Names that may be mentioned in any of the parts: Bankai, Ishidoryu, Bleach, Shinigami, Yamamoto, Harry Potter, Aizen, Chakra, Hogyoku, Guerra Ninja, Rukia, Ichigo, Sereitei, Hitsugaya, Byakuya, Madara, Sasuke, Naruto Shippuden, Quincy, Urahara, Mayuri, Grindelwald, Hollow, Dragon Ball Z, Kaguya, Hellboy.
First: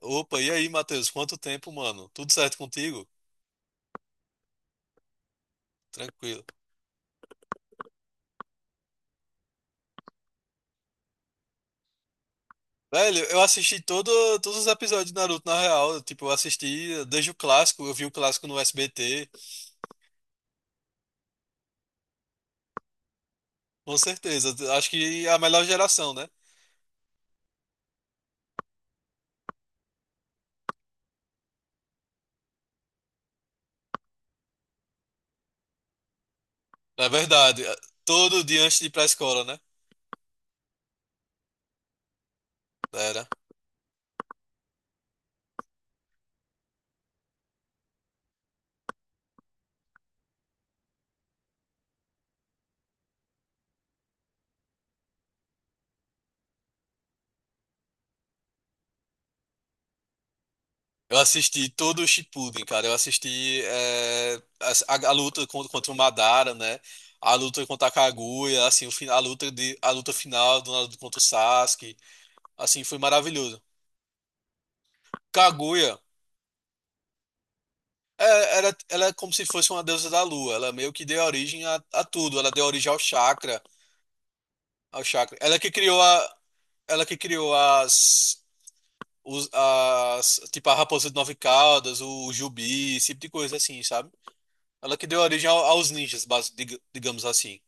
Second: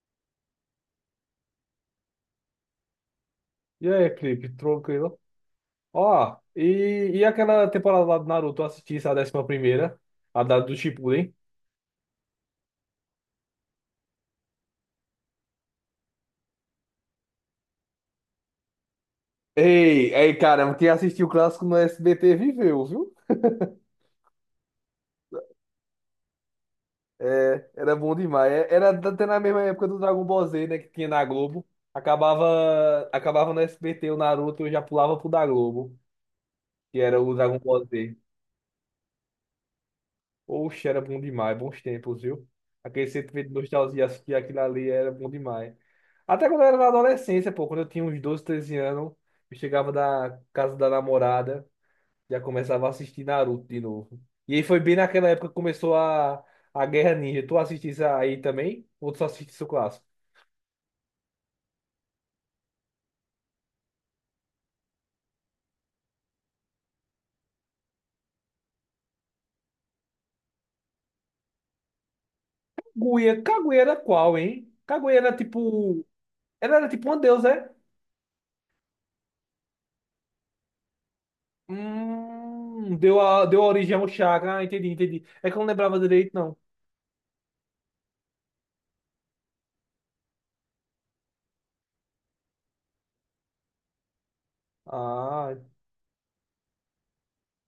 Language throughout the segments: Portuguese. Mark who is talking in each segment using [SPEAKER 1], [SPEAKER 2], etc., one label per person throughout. [SPEAKER 1] Opa, e aí, Matheus? Quanto tempo, mano? Tudo certo contigo?
[SPEAKER 2] E aí, Felipe, tranquilo? Ó,
[SPEAKER 1] Tranquilo.
[SPEAKER 2] e aquela temporada lá do Naruto, eu assisti essa 11ª, a da do Shippuden.
[SPEAKER 1] Velho, todos os episódios de Naruto, na real. Tipo, eu assisti desde o clássico, eu vi o clássico no SBT,
[SPEAKER 2] Ei, ei, caramba, quem assistiu o clássico no SBT viveu, viu?
[SPEAKER 1] com certeza. Acho que é a melhor geração, né?
[SPEAKER 2] É, era bom demais. Era até na mesma época do Dragon Ball Z, né, que tinha na Globo. Acabava no SBT o Naruto, eu já pulava pro da Globo, que
[SPEAKER 1] Na
[SPEAKER 2] era o Dragon
[SPEAKER 1] verdade,
[SPEAKER 2] Ball Z.
[SPEAKER 1] todo dia antes de ir pra escola, né?
[SPEAKER 2] Oxe, era bom demais, bons tempos, viu? Aquele
[SPEAKER 1] Era.
[SPEAKER 2] sentimento de nostalgia, assistir aquilo ali era bom demais. Até quando eu era na adolescência, pô, quando eu tinha uns 12, 13 anos, eu chegava da casa da namorada, já começava a assistir Naruto de novo. E aí foi bem naquela época que começou a Guerra Ninja. Tu assistisse aí também? Ou tu só assistisse o clássico?
[SPEAKER 1] Eu assisti todo o Shippuden, cara. Eu assisti a luta contra, contra o Madara, né? A luta contra a Kaguya, assim, o, fi- a luta de, a luta final do Naruto contra o Sasuke. Assim, foi
[SPEAKER 2] Kaguya,
[SPEAKER 1] maravilhoso.
[SPEAKER 2] Kaguya era qual, hein? Kaguya era
[SPEAKER 1] Kaguya
[SPEAKER 2] tipo. Ela era tipo uma deusa, é?
[SPEAKER 1] é, era, ela é como se fosse uma deusa da lua. Ela meio que deu origem a tudo. Ela deu origem ao
[SPEAKER 2] Deu
[SPEAKER 1] chakra,
[SPEAKER 2] origem ao Chakra. Ah, entendi,
[SPEAKER 1] ao
[SPEAKER 2] entendi.
[SPEAKER 1] chakra.
[SPEAKER 2] É que eu não lembrava direito, não.
[SPEAKER 1] Ela que criou as tipo a raposa de nove caudas, o jubi, esse tipo de coisa assim, sabe? Ela que deu origem
[SPEAKER 2] Ah,
[SPEAKER 1] aos ninjas, digamos assim.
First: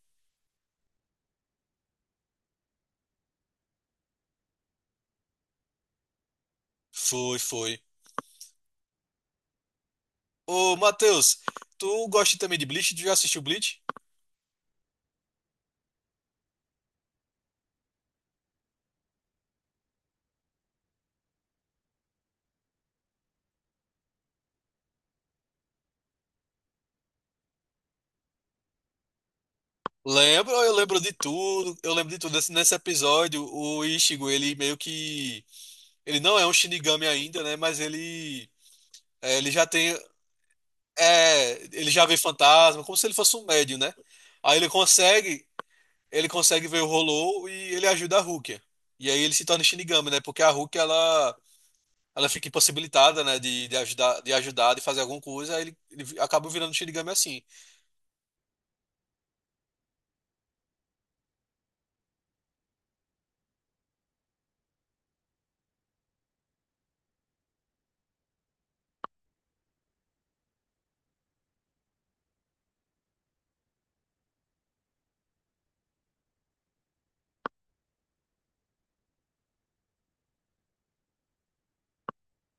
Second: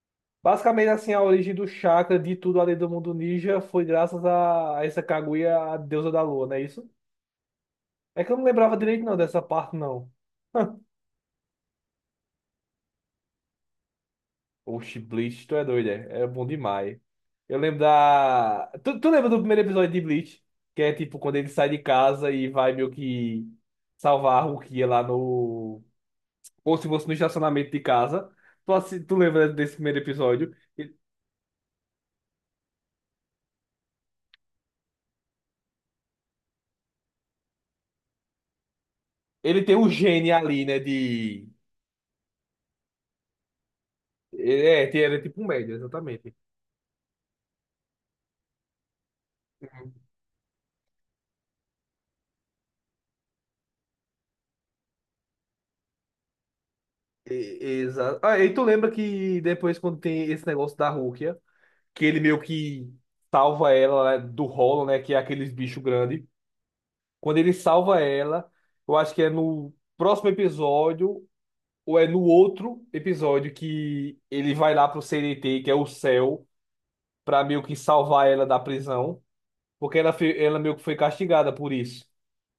[SPEAKER 2] basicamente assim, a origem do chakra de tudo além do mundo ninja foi graças a essa Kaguya, a deusa da lua, não é isso?
[SPEAKER 1] Foi, foi.
[SPEAKER 2] É que eu não lembrava direito não dessa parte não.
[SPEAKER 1] Ô, Matheus, tu gosta também de Bleach? Tu já assistiu Bleach?
[SPEAKER 2] Oxi, Bleach, tu é doido, é? É bom demais. Eu lembro da... Tu lembra do primeiro episódio de Bleach? Que é tipo quando ele sai de casa e vai meio que salvar a Rukia lá no... Ou se fosse no estacionamento de casa. Tu lembra desse primeiro
[SPEAKER 1] Lembro,
[SPEAKER 2] episódio?
[SPEAKER 1] eu
[SPEAKER 2] Ele
[SPEAKER 1] lembro de tudo. Eu lembro de tudo. Nesse episódio, o Ichigo, ele meio que ele não é um Shinigami ainda, né? Mas ele, é, ele
[SPEAKER 2] ele
[SPEAKER 1] já
[SPEAKER 2] tem um
[SPEAKER 1] tem.
[SPEAKER 2] gene ali, né, de...
[SPEAKER 1] É, ele já vê fantasma, como se ele fosse um médium, né? Aí ele
[SPEAKER 2] É, era tipo
[SPEAKER 1] consegue.
[SPEAKER 2] um médio,
[SPEAKER 1] Ele
[SPEAKER 2] exatamente.
[SPEAKER 1] consegue ver o Hollow e ele ajuda a Rukia. E aí ele se torna
[SPEAKER 2] Uhum.
[SPEAKER 1] Shinigami, né? Porque a Rukia, ela fica impossibilitada, né? De fazer alguma coisa. Aí ele acaba virando Shinigami assim.
[SPEAKER 2] Exato. Ah, e tu lembra que depois, quando tem esse negócio da Rukia, que ele meio que salva ela né, do rolo, né? Que é aqueles bichos grandes. Quando ele salva ela, eu acho que é no próximo episódio, ou é no outro episódio, que ele vai lá pro CNT, que é o céu, pra meio que salvar ela da prisão. Porque ela, ela meio que foi castigada por isso.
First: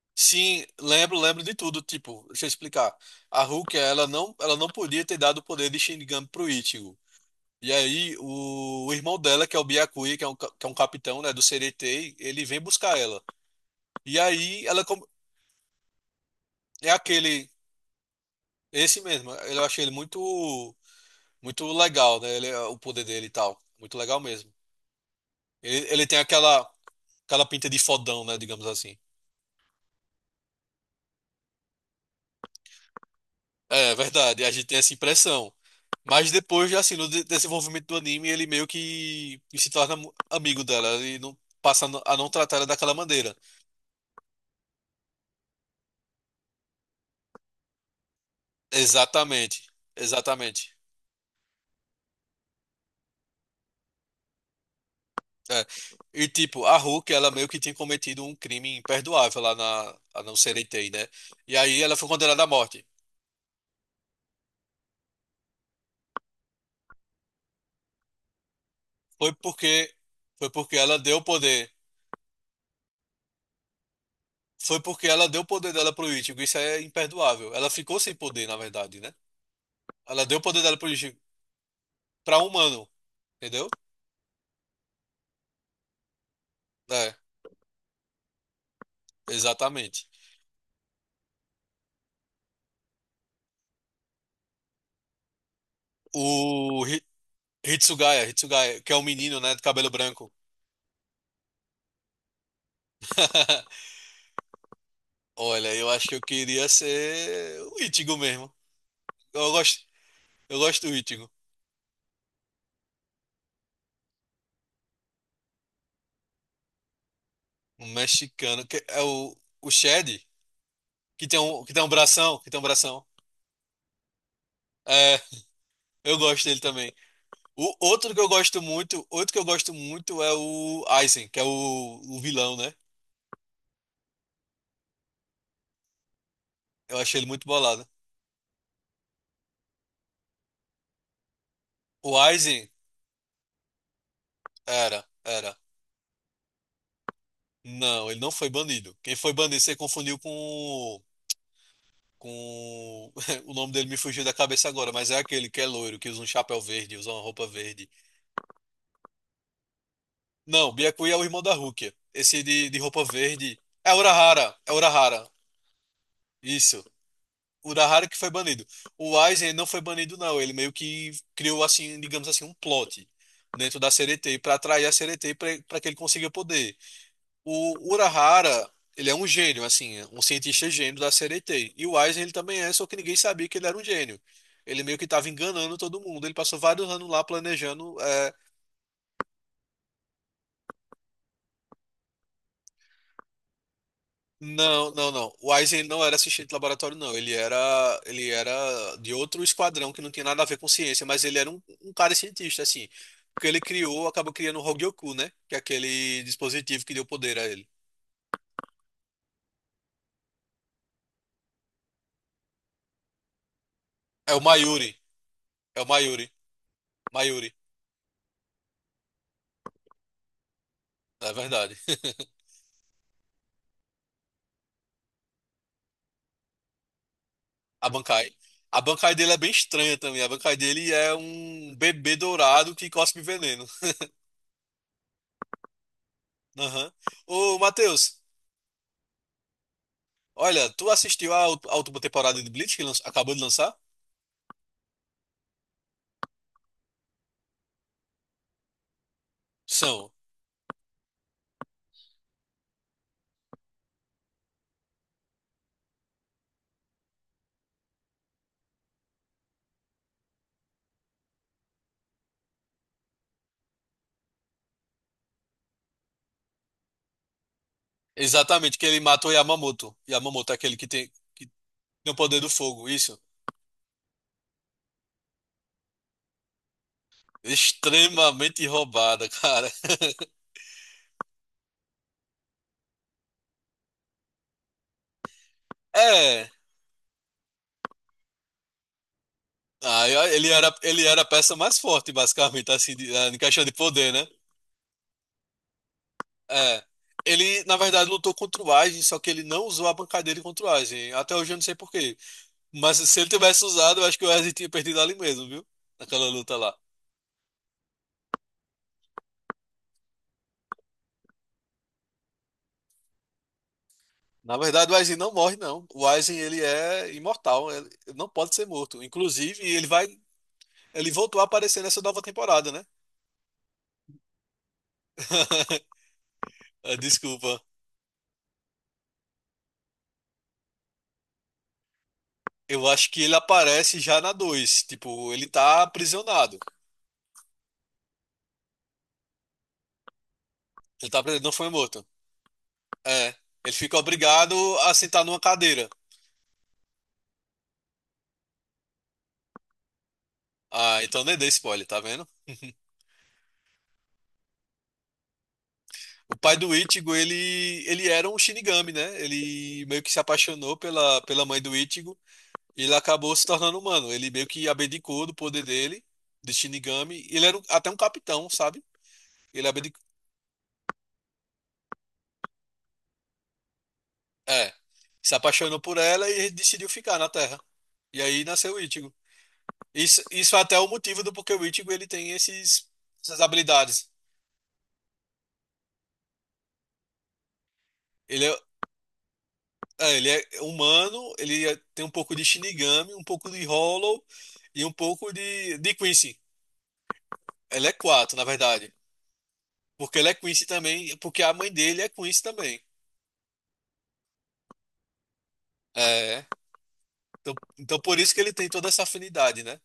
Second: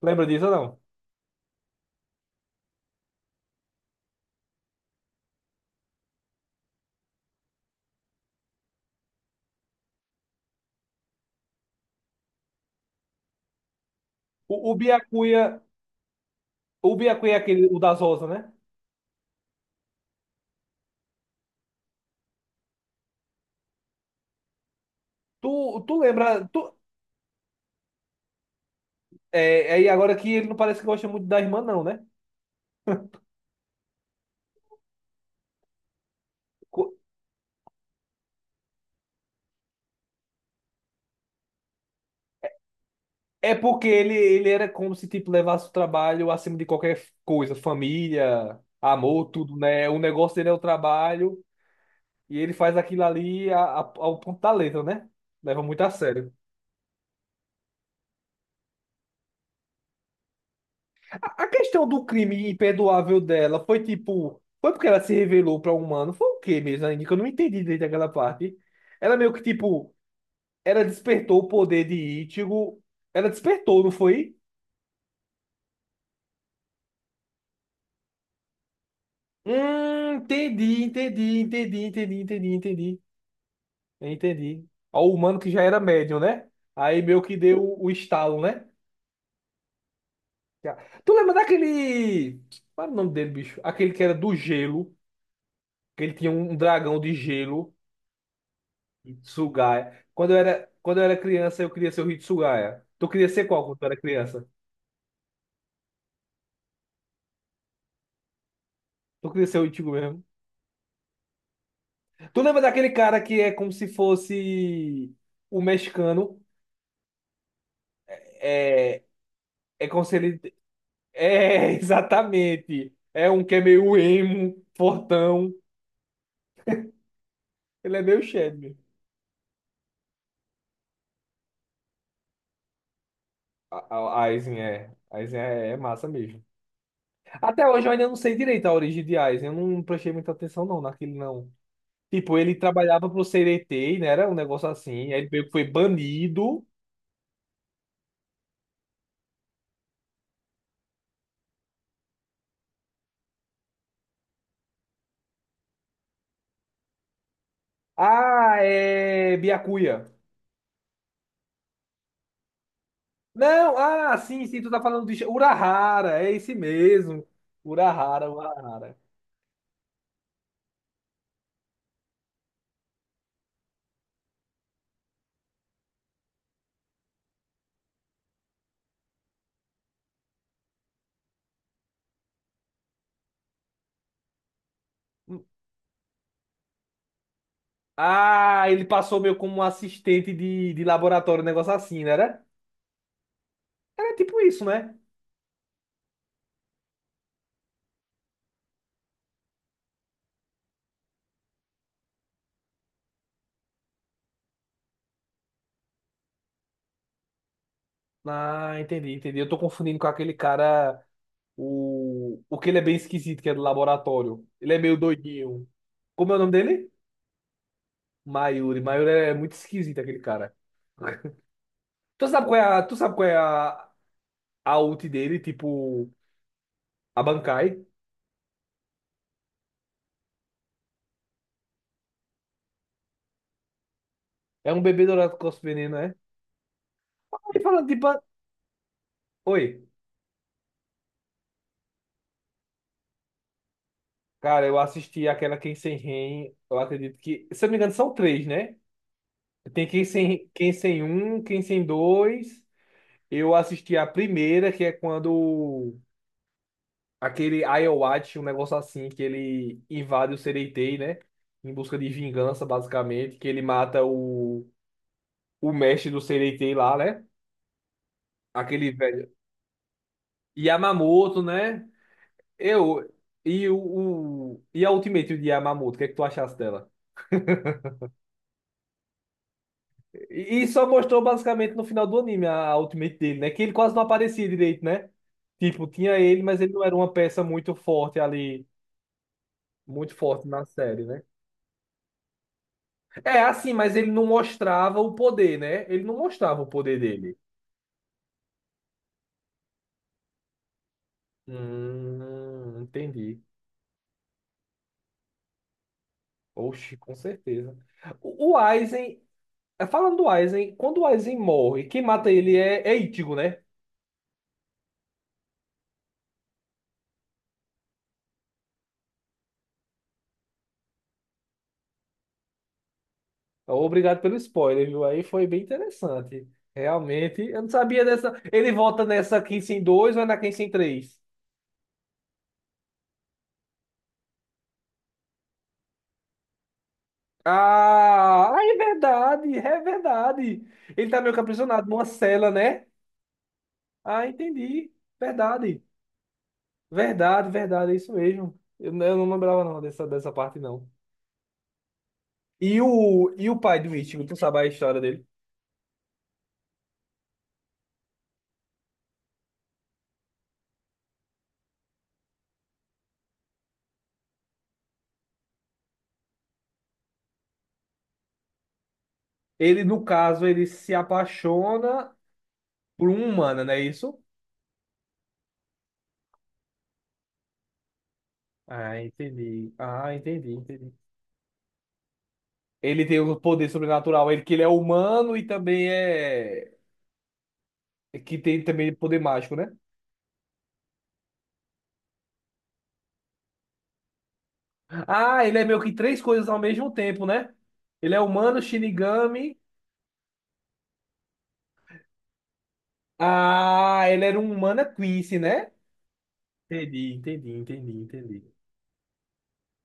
[SPEAKER 2] Lembra disso ou
[SPEAKER 1] Sim,
[SPEAKER 2] não?
[SPEAKER 1] lembro, lembro de tudo. Tipo, deixa eu explicar. A Rukia, ela não podia ter dado o poder de Shinigami pro Ichigo. E aí, o irmão dela, que é o Byakuya, que é que é um capitão, né, do CDT, ele vem buscar ela. E aí,
[SPEAKER 2] O
[SPEAKER 1] ela com-
[SPEAKER 2] Byakuya,
[SPEAKER 1] é
[SPEAKER 2] o Byakuya é
[SPEAKER 1] aquele,
[SPEAKER 2] aquele, o das rosas, né?
[SPEAKER 1] esse mesmo. Eu achei ele muito, muito legal, né? Ele, é, o poder dele e tal. Muito legal mesmo.
[SPEAKER 2] Tu,
[SPEAKER 1] Ele,
[SPEAKER 2] tu
[SPEAKER 1] ele tem
[SPEAKER 2] lembra.
[SPEAKER 1] aquela, aquela pinta de fodão, né, digamos assim.
[SPEAKER 2] É, aí agora que ele não parece que gosta muito da irmã, não, né?
[SPEAKER 1] É, verdade. A gente tem essa impressão. Mas depois,
[SPEAKER 2] Co-
[SPEAKER 1] assim, no desenvolvimento do anime, ele meio que se torna amigo dela. Ele não passa a não tratar ela daquela maneira.
[SPEAKER 2] É porque ele era como se tipo, levasse o trabalho acima de qualquer coisa, família, amor, tudo,
[SPEAKER 1] Exatamente.
[SPEAKER 2] né? O negócio dele é o
[SPEAKER 1] Exatamente.
[SPEAKER 2] trabalho e ele faz aquilo ali ao ponto da letra, né? Leva
[SPEAKER 1] É.
[SPEAKER 2] muito a
[SPEAKER 1] E
[SPEAKER 2] sério.
[SPEAKER 1] tipo, a Hulk, ela meio que tinha cometido um crime imperdoável lá na, a não ser ET, né?
[SPEAKER 2] A
[SPEAKER 1] E aí
[SPEAKER 2] questão
[SPEAKER 1] ela
[SPEAKER 2] do
[SPEAKER 1] foi condenada à
[SPEAKER 2] crime
[SPEAKER 1] morte.
[SPEAKER 2] imperdoável dela foi tipo. Foi porque ela se revelou para um humano? Foi o quê mesmo, ainda que eu não entendi desde aquela parte. Ela
[SPEAKER 1] Foi
[SPEAKER 2] meio que
[SPEAKER 1] porque
[SPEAKER 2] tipo.
[SPEAKER 1] foi porque
[SPEAKER 2] Ela
[SPEAKER 1] ela deu o
[SPEAKER 2] despertou o
[SPEAKER 1] poder.
[SPEAKER 2] poder de Ichigo. Ela despertou, não foi?
[SPEAKER 1] Foi porque ela deu o poder dela pro Ichigo. Isso é imperdoável. Ela ficou sem poder, na verdade, né? Ela deu o poder dela
[SPEAKER 2] Entendi,
[SPEAKER 1] pro Ichigo
[SPEAKER 2] entendi, entendi, entendi,
[SPEAKER 1] para
[SPEAKER 2] entendi,
[SPEAKER 1] humano,
[SPEAKER 2] entendi.
[SPEAKER 1] entendeu?
[SPEAKER 2] Entendi. Ó, o humano que já era médium, né? Aí
[SPEAKER 1] É,
[SPEAKER 2] meio que deu o estalo, né?
[SPEAKER 1] exatamente.
[SPEAKER 2] Já. Tu lembra daquele. Qual era o nome dele, bicho? Aquele que era do gelo. Que ele tinha um
[SPEAKER 1] O
[SPEAKER 2] dragão
[SPEAKER 1] Hi-
[SPEAKER 2] de gelo.
[SPEAKER 1] Hitsugaya, Hitsugaya, que é o menino, né, de cabelo
[SPEAKER 2] Hitsugaya. Quando
[SPEAKER 1] branco.
[SPEAKER 2] eu era, quando eu era criança, eu queria ser o Hitsugaya. Tu queria ser qual quando tu era criança?
[SPEAKER 1] Olha, eu acho que eu queria ser o Ichigo mesmo.
[SPEAKER 2] Tu queria
[SPEAKER 1] Eu
[SPEAKER 2] ser o
[SPEAKER 1] gosto,
[SPEAKER 2] Ichigo mesmo?
[SPEAKER 1] eu gosto do Ichigo.
[SPEAKER 2] Tu lembra daquele cara que é como se fosse o mexicano?
[SPEAKER 1] Um mexicano. Que é
[SPEAKER 2] É,
[SPEAKER 1] o
[SPEAKER 2] é como se
[SPEAKER 1] Shed,
[SPEAKER 2] ele.
[SPEAKER 1] que
[SPEAKER 2] É,
[SPEAKER 1] tem um bração, que tem um
[SPEAKER 2] exatamente.
[SPEAKER 1] bração.
[SPEAKER 2] É um que é meio emo,
[SPEAKER 1] É,
[SPEAKER 2] fortão.
[SPEAKER 1] eu gosto dele também. O
[SPEAKER 2] Ele é
[SPEAKER 1] outro que
[SPEAKER 2] meio
[SPEAKER 1] eu
[SPEAKER 2] Chad.
[SPEAKER 1] gosto muito, outro que eu gosto muito é o Aizen, que é o vilão, né?
[SPEAKER 2] Aizen é. Aizen é massa mesmo.
[SPEAKER 1] Eu achei ele muito
[SPEAKER 2] Até
[SPEAKER 1] bolado.
[SPEAKER 2] hoje eu ainda não sei direito a origem de Aizen. Eu não prestei muita atenção não naquele não.
[SPEAKER 1] O
[SPEAKER 2] Tipo, ele
[SPEAKER 1] Aizen
[SPEAKER 2] trabalhava pro CDT, né? Era um negócio
[SPEAKER 1] era,
[SPEAKER 2] assim. Aí ele meio que
[SPEAKER 1] era.
[SPEAKER 2] foi banido.
[SPEAKER 1] Não, ele não foi banido. Quem foi banido, você confundiu com o- com o nome dele me fugiu da cabeça agora, mas é aquele que é loiro, que usa um chapéu verde, usa uma roupa verde.
[SPEAKER 2] Ah, é Byakuya.
[SPEAKER 1] Não, Byakuya é o irmão da Rukia. Esse de roupa verde
[SPEAKER 2] Não,
[SPEAKER 1] é
[SPEAKER 2] ah, sim,
[SPEAKER 1] Urahara,
[SPEAKER 2] sim, tu
[SPEAKER 1] é
[SPEAKER 2] tá falando de
[SPEAKER 1] Urahara.
[SPEAKER 2] Urahara, é esse
[SPEAKER 1] Isso.
[SPEAKER 2] mesmo.
[SPEAKER 1] Urahara que foi
[SPEAKER 2] Urahara,
[SPEAKER 1] banido.
[SPEAKER 2] Urahara.
[SPEAKER 1] O Aizen não foi banido, não. Ele meio que criou, assim, digamos assim, um plot dentro da CDT para atrair a CDT para que ele consiga poder. O Urahara, ele é um gênio, assim, um cientista gênio da CDT. E o Aizen, ele também é, só que ninguém sabia que ele era um gênio. Ele meio que estava enganando todo mundo. Ele passou vários anos lá planejando.
[SPEAKER 2] Ah, ele passou meio como um assistente de, laboratório, um negócio assim, né? Era tipo isso,
[SPEAKER 1] Não,
[SPEAKER 2] né?
[SPEAKER 1] não, não. O Aizen não era assistente de laboratório, não. Ele era de outro esquadrão que não tinha nada a ver com ciência, mas ele era um cara cientista, assim. Porque ele criou, acabou criando o Hogyoku, né? Que é aquele dispositivo que deu poder a ele.
[SPEAKER 2] Ah, entendi, entendi. Eu tô confundindo com aquele cara, o que ele é bem esquisito, que é do
[SPEAKER 1] É o
[SPEAKER 2] laboratório. Ele é meio
[SPEAKER 1] Mayuri.
[SPEAKER 2] doidinho.
[SPEAKER 1] É o Mayuri.
[SPEAKER 2] Como é o nome dele?
[SPEAKER 1] Mayuri,
[SPEAKER 2] Mayuri. Mayuri é muito esquisito, aquele cara.
[SPEAKER 1] é verdade.
[SPEAKER 2] Tu sabe qual é a ult dele, tipo, a Bankai?
[SPEAKER 1] A Bankai. A Bankai dele é bem estranha também. A Bankai dele é um bebê dourado que cospe veneno.
[SPEAKER 2] É um bebê dourado com veneno, é?
[SPEAKER 1] Aham. Ô,
[SPEAKER 2] E falando de ban...
[SPEAKER 1] Matheus,
[SPEAKER 2] Oi,
[SPEAKER 1] olha, tu assistiu à última temporada de Bleach que acabou de lançar?
[SPEAKER 2] cara, eu assisti aquela Quem Sem Ren, eu acredito que, se eu não me engano, são três, né? Tem Quem
[SPEAKER 1] São.
[SPEAKER 2] Sem, Quem Sem Um, Quem Sem Dois. Eu assisti a primeira, que é quando aquele Ayoachi, um negócio assim, que ele invade o Sereitei, né? Em busca de vingança, basicamente, que ele mata o, mestre do Sereitei lá, né?
[SPEAKER 1] Exatamente, que
[SPEAKER 2] Aquele
[SPEAKER 1] ele mata
[SPEAKER 2] velho.
[SPEAKER 1] o Yamamoto. Yamamoto é aquele
[SPEAKER 2] Yamamoto,
[SPEAKER 1] que
[SPEAKER 2] né?
[SPEAKER 1] tem o poder do fogo,
[SPEAKER 2] Eu.
[SPEAKER 1] isso.
[SPEAKER 2] E o, E a Ultimate de Yamamoto, o que é que tu achaste dela?
[SPEAKER 1] Extremamente roubada, cara.
[SPEAKER 2] E só mostrou basicamente no final do anime a Ultimate dele, né? Que ele quase não aparecia direito, né? Tipo, tinha ele,
[SPEAKER 1] É.
[SPEAKER 2] mas ele não era uma peça muito forte ali,
[SPEAKER 1] Ah,
[SPEAKER 2] muito forte na série,
[SPEAKER 1] ele era
[SPEAKER 2] né?
[SPEAKER 1] a peça mais forte, basicamente, assim, de, ah, em
[SPEAKER 2] É
[SPEAKER 1] questão de
[SPEAKER 2] assim, mas ele
[SPEAKER 1] poder, né?
[SPEAKER 2] não mostrava o poder, né? Ele não mostrava o
[SPEAKER 1] É.
[SPEAKER 2] poder dele.
[SPEAKER 1] Ele, na verdade, lutou contra o Aizen, só que ele não usou a bancadeira contra o Aizen. Até hoje eu não sei por quê. Mas se ele
[SPEAKER 2] Entendi.
[SPEAKER 1] tivesse usado, eu acho que o Aizen tinha perdido ali mesmo, viu? Naquela luta lá.
[SPEAKER 2] Oxi, com certeza. O Aizen, falando do Aizen, quando o Aizen morre, quem mata ele é Ichigo, né?
[SPEAKER 1] Na verdade, o Aizen não morre, não. O Aizen, ele é imortal. Ele não pode ser morto. Inclusive, ele vai ele voltou a aparecer nessa nova temporada, né?
[SPEAKER 2] Obrigado pelo spoiler, viu? Aí foi bem interessante.
[SPEAKER 1] Ah,
[SPEAKER 2] Realmente,
[SPEAKER 1] desculpa.
[SPEAKER 2] eu não sabia dessa. Ele volta nessa 15 em 2 ou é na 15 em três
[SPEAKER 1] Eu acho que ele aparece já na dois. Tipo, ele tá aprisionado.
[SPEAKER 2] Ah, ah, é verdade, é verdade.
[SPEAKER 1] Ele
[SPEAKER 2] Ele
[SPEAKER 1] tá
[SPEAKER 2] tá meio que
[SPEAKER 1] aprisionado, não foi
[SPEAKER 2] aprisionado
[SPEAKER 1] morto.
[SPEAKER 2] numa cela, né?
[SPEAKER 1] É. Ele fica
[SPEAKER 2] Ah,
[SPEAKER 1] obrigado
[SPEAKER 2] entendi.
[SPEAKER 1] a sentar numa
[SPEAKER 2] Verdade,
[SPEAKER 1] cadeira.
[SPEAKER 2] verdade, verdade, é isso mesmo. Eu não lembrava não dessa, parte, não.
[SPEAKER 1] Ah, então nem dei spoiler, tá vendo?
[SPEAKER 2] E o pai do Ichigo, tu sabe a história dele?
[SPEAKER 1] O pai do Ichigo, ele era um Shinigami, né? Ele meio que se apaixonou pela, pela mãe do Ichigo e ele acabou se tornando humano. Ele meio que abdicou do poder dele, de Shinigami. Ele era um- até um capitão, sabe? Ele
[SPEAKER 2] Ele,
[SPEAKER 1] abdi-
[SPEAKER 2] no caso, ele se apaixona por uma humano, não é isso?
[SPEAKER 1] é, se apaixonou por ela e decidiu ficar na Terra. E aí nasceu o
[SPEAKER 2] Ah,
[SPEAKER 1] Ichigo.
[SPEAKER 2] entendi. Ah,
[SPEAKER 1] Isso,
[SPEAKER 2] entendi,
[SPEAKER 1] isso é até o
[SPEAKER 2] entendi.
[SPEAKER 1] motivo do porquê o Ichigo
[SPEAKER 2] Ele tem o
[SPEAKER 1] essas
[SPEAKER 2] poder
[SPEAKER 1] habilidades.
[SPEAKER 2] sobrenatural, ele que ele é humano e também é que
[SPEAKER 1] Ele é,
[SPEAKER 2] tem também poder mágico, né?
[SPEAKER 1] é, ele é humano, ele é- tem um pouco de Shinigami, um pouco de Hollow e um pouco
[SPEAKER 2] Ah, ele é meio que
[SPEAKER 1] de
[SPEAKER 2] três
[SPEAKER 1] Quincy.
[SPEAKER 2] coisas ao mesmo tempo, né?
[SPEAKER 1] Ele é
[SPEAKER 2] Ele é
[SPEAKER 1] quatro, na
[SPEAKER 2] humano,
[SPEAKER 1] verdade.
[SPEAKER 2] Shinigami.
[SPEAKER 1] Porque ele é Quincy também, porque a mãe dele é Quincy também.
[SPEAKER 2] Ah, ele era um humano é Quincy, né?
[SPEAKER 1] É.
[SPEAKER 2] Entendi, entendi,
[SPEAKER 1] Então,
[SPEAKER 2] entendi,
[SPEAKER 1] então por isso que
[SPEAKER 2] entendi.
[SPEAKER 1] ele tem toda essa afinidade, né?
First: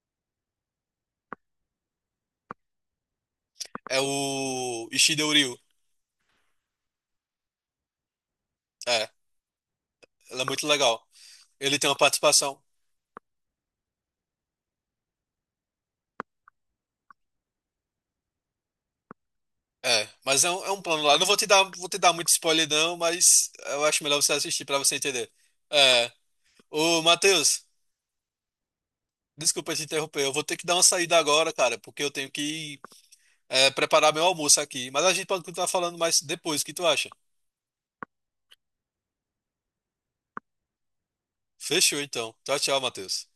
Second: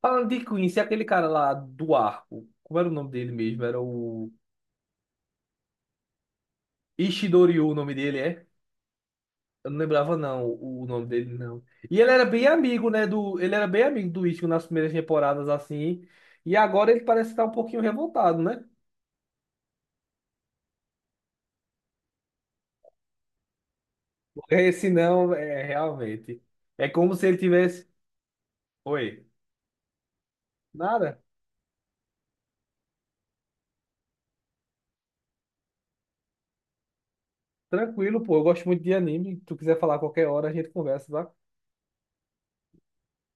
[SPEAKER 2] Falando de Quincy, aquele cara lá do arco, como era o nome dele mesmo? Era
[SPEAKER 1] É
[SPEAKER 2] o
[SPEAKER 1] o Ishidouril.
[SPEAKER 2] Ishidoryu, o nome dele é?
[SPEAKER 1] É,
[SPEAKER 2] Eu não lembrava,
[SPEAKER 1] ela é
[SPEAKER 2] não,
[SPEAKER 1] muito
[SPEAKER 2] o
[SPEAKER 1] legal.
[SPEAKER 2] nome dele, não.
[SPEAKER 1] Ele tem uma
[SPEAKER 2] E ele era bem
[SPEAKER 1] participação.
[SPEAKER 2] amigo, né? Ele era bem amigo do Ichigo nas primeiras temporadas, assim. E agora ele parece estar um pouquinho revoltado, né?
[SPEAKER 1] É, mas é um plano lá. Não vou te dar, vou te dar muito spoiler, não, mas eu acho melhor você
[SPEAKER 2] Porque
[SPEAKER 1] assistir pra
[SPEAKER 2] esse
[SPEAKER 1] você entender.
[SPEAKER 2] não, é
[SPEAKER 1] É,
[SPEAKER 2] realmente. É
[SPEAKER 1] ô,
[SPEAKER 2] como se ele
[SPEAKER 1] Matheus,
[SPEAKER 2] tivesse. Oi.
[SPEAKER 1] desculpa te interromper. Eu vou ter que dar uma saída
[SPEAKER 2] Nada.
[SPEAKER 1] agora, cara, porque eu tenho que preparar meu almoço aqui. Mas a gente pode continuar falando mais depois. O que tu acha?
[SPEAKER 2] Tranquilo, pô. Eu gosto muito de anime. Se tu quiser falar a qualquer hora, a gente conversa, tá?
[SPEAKER 1] Fechou, então. Tchau, tchau, Matheus.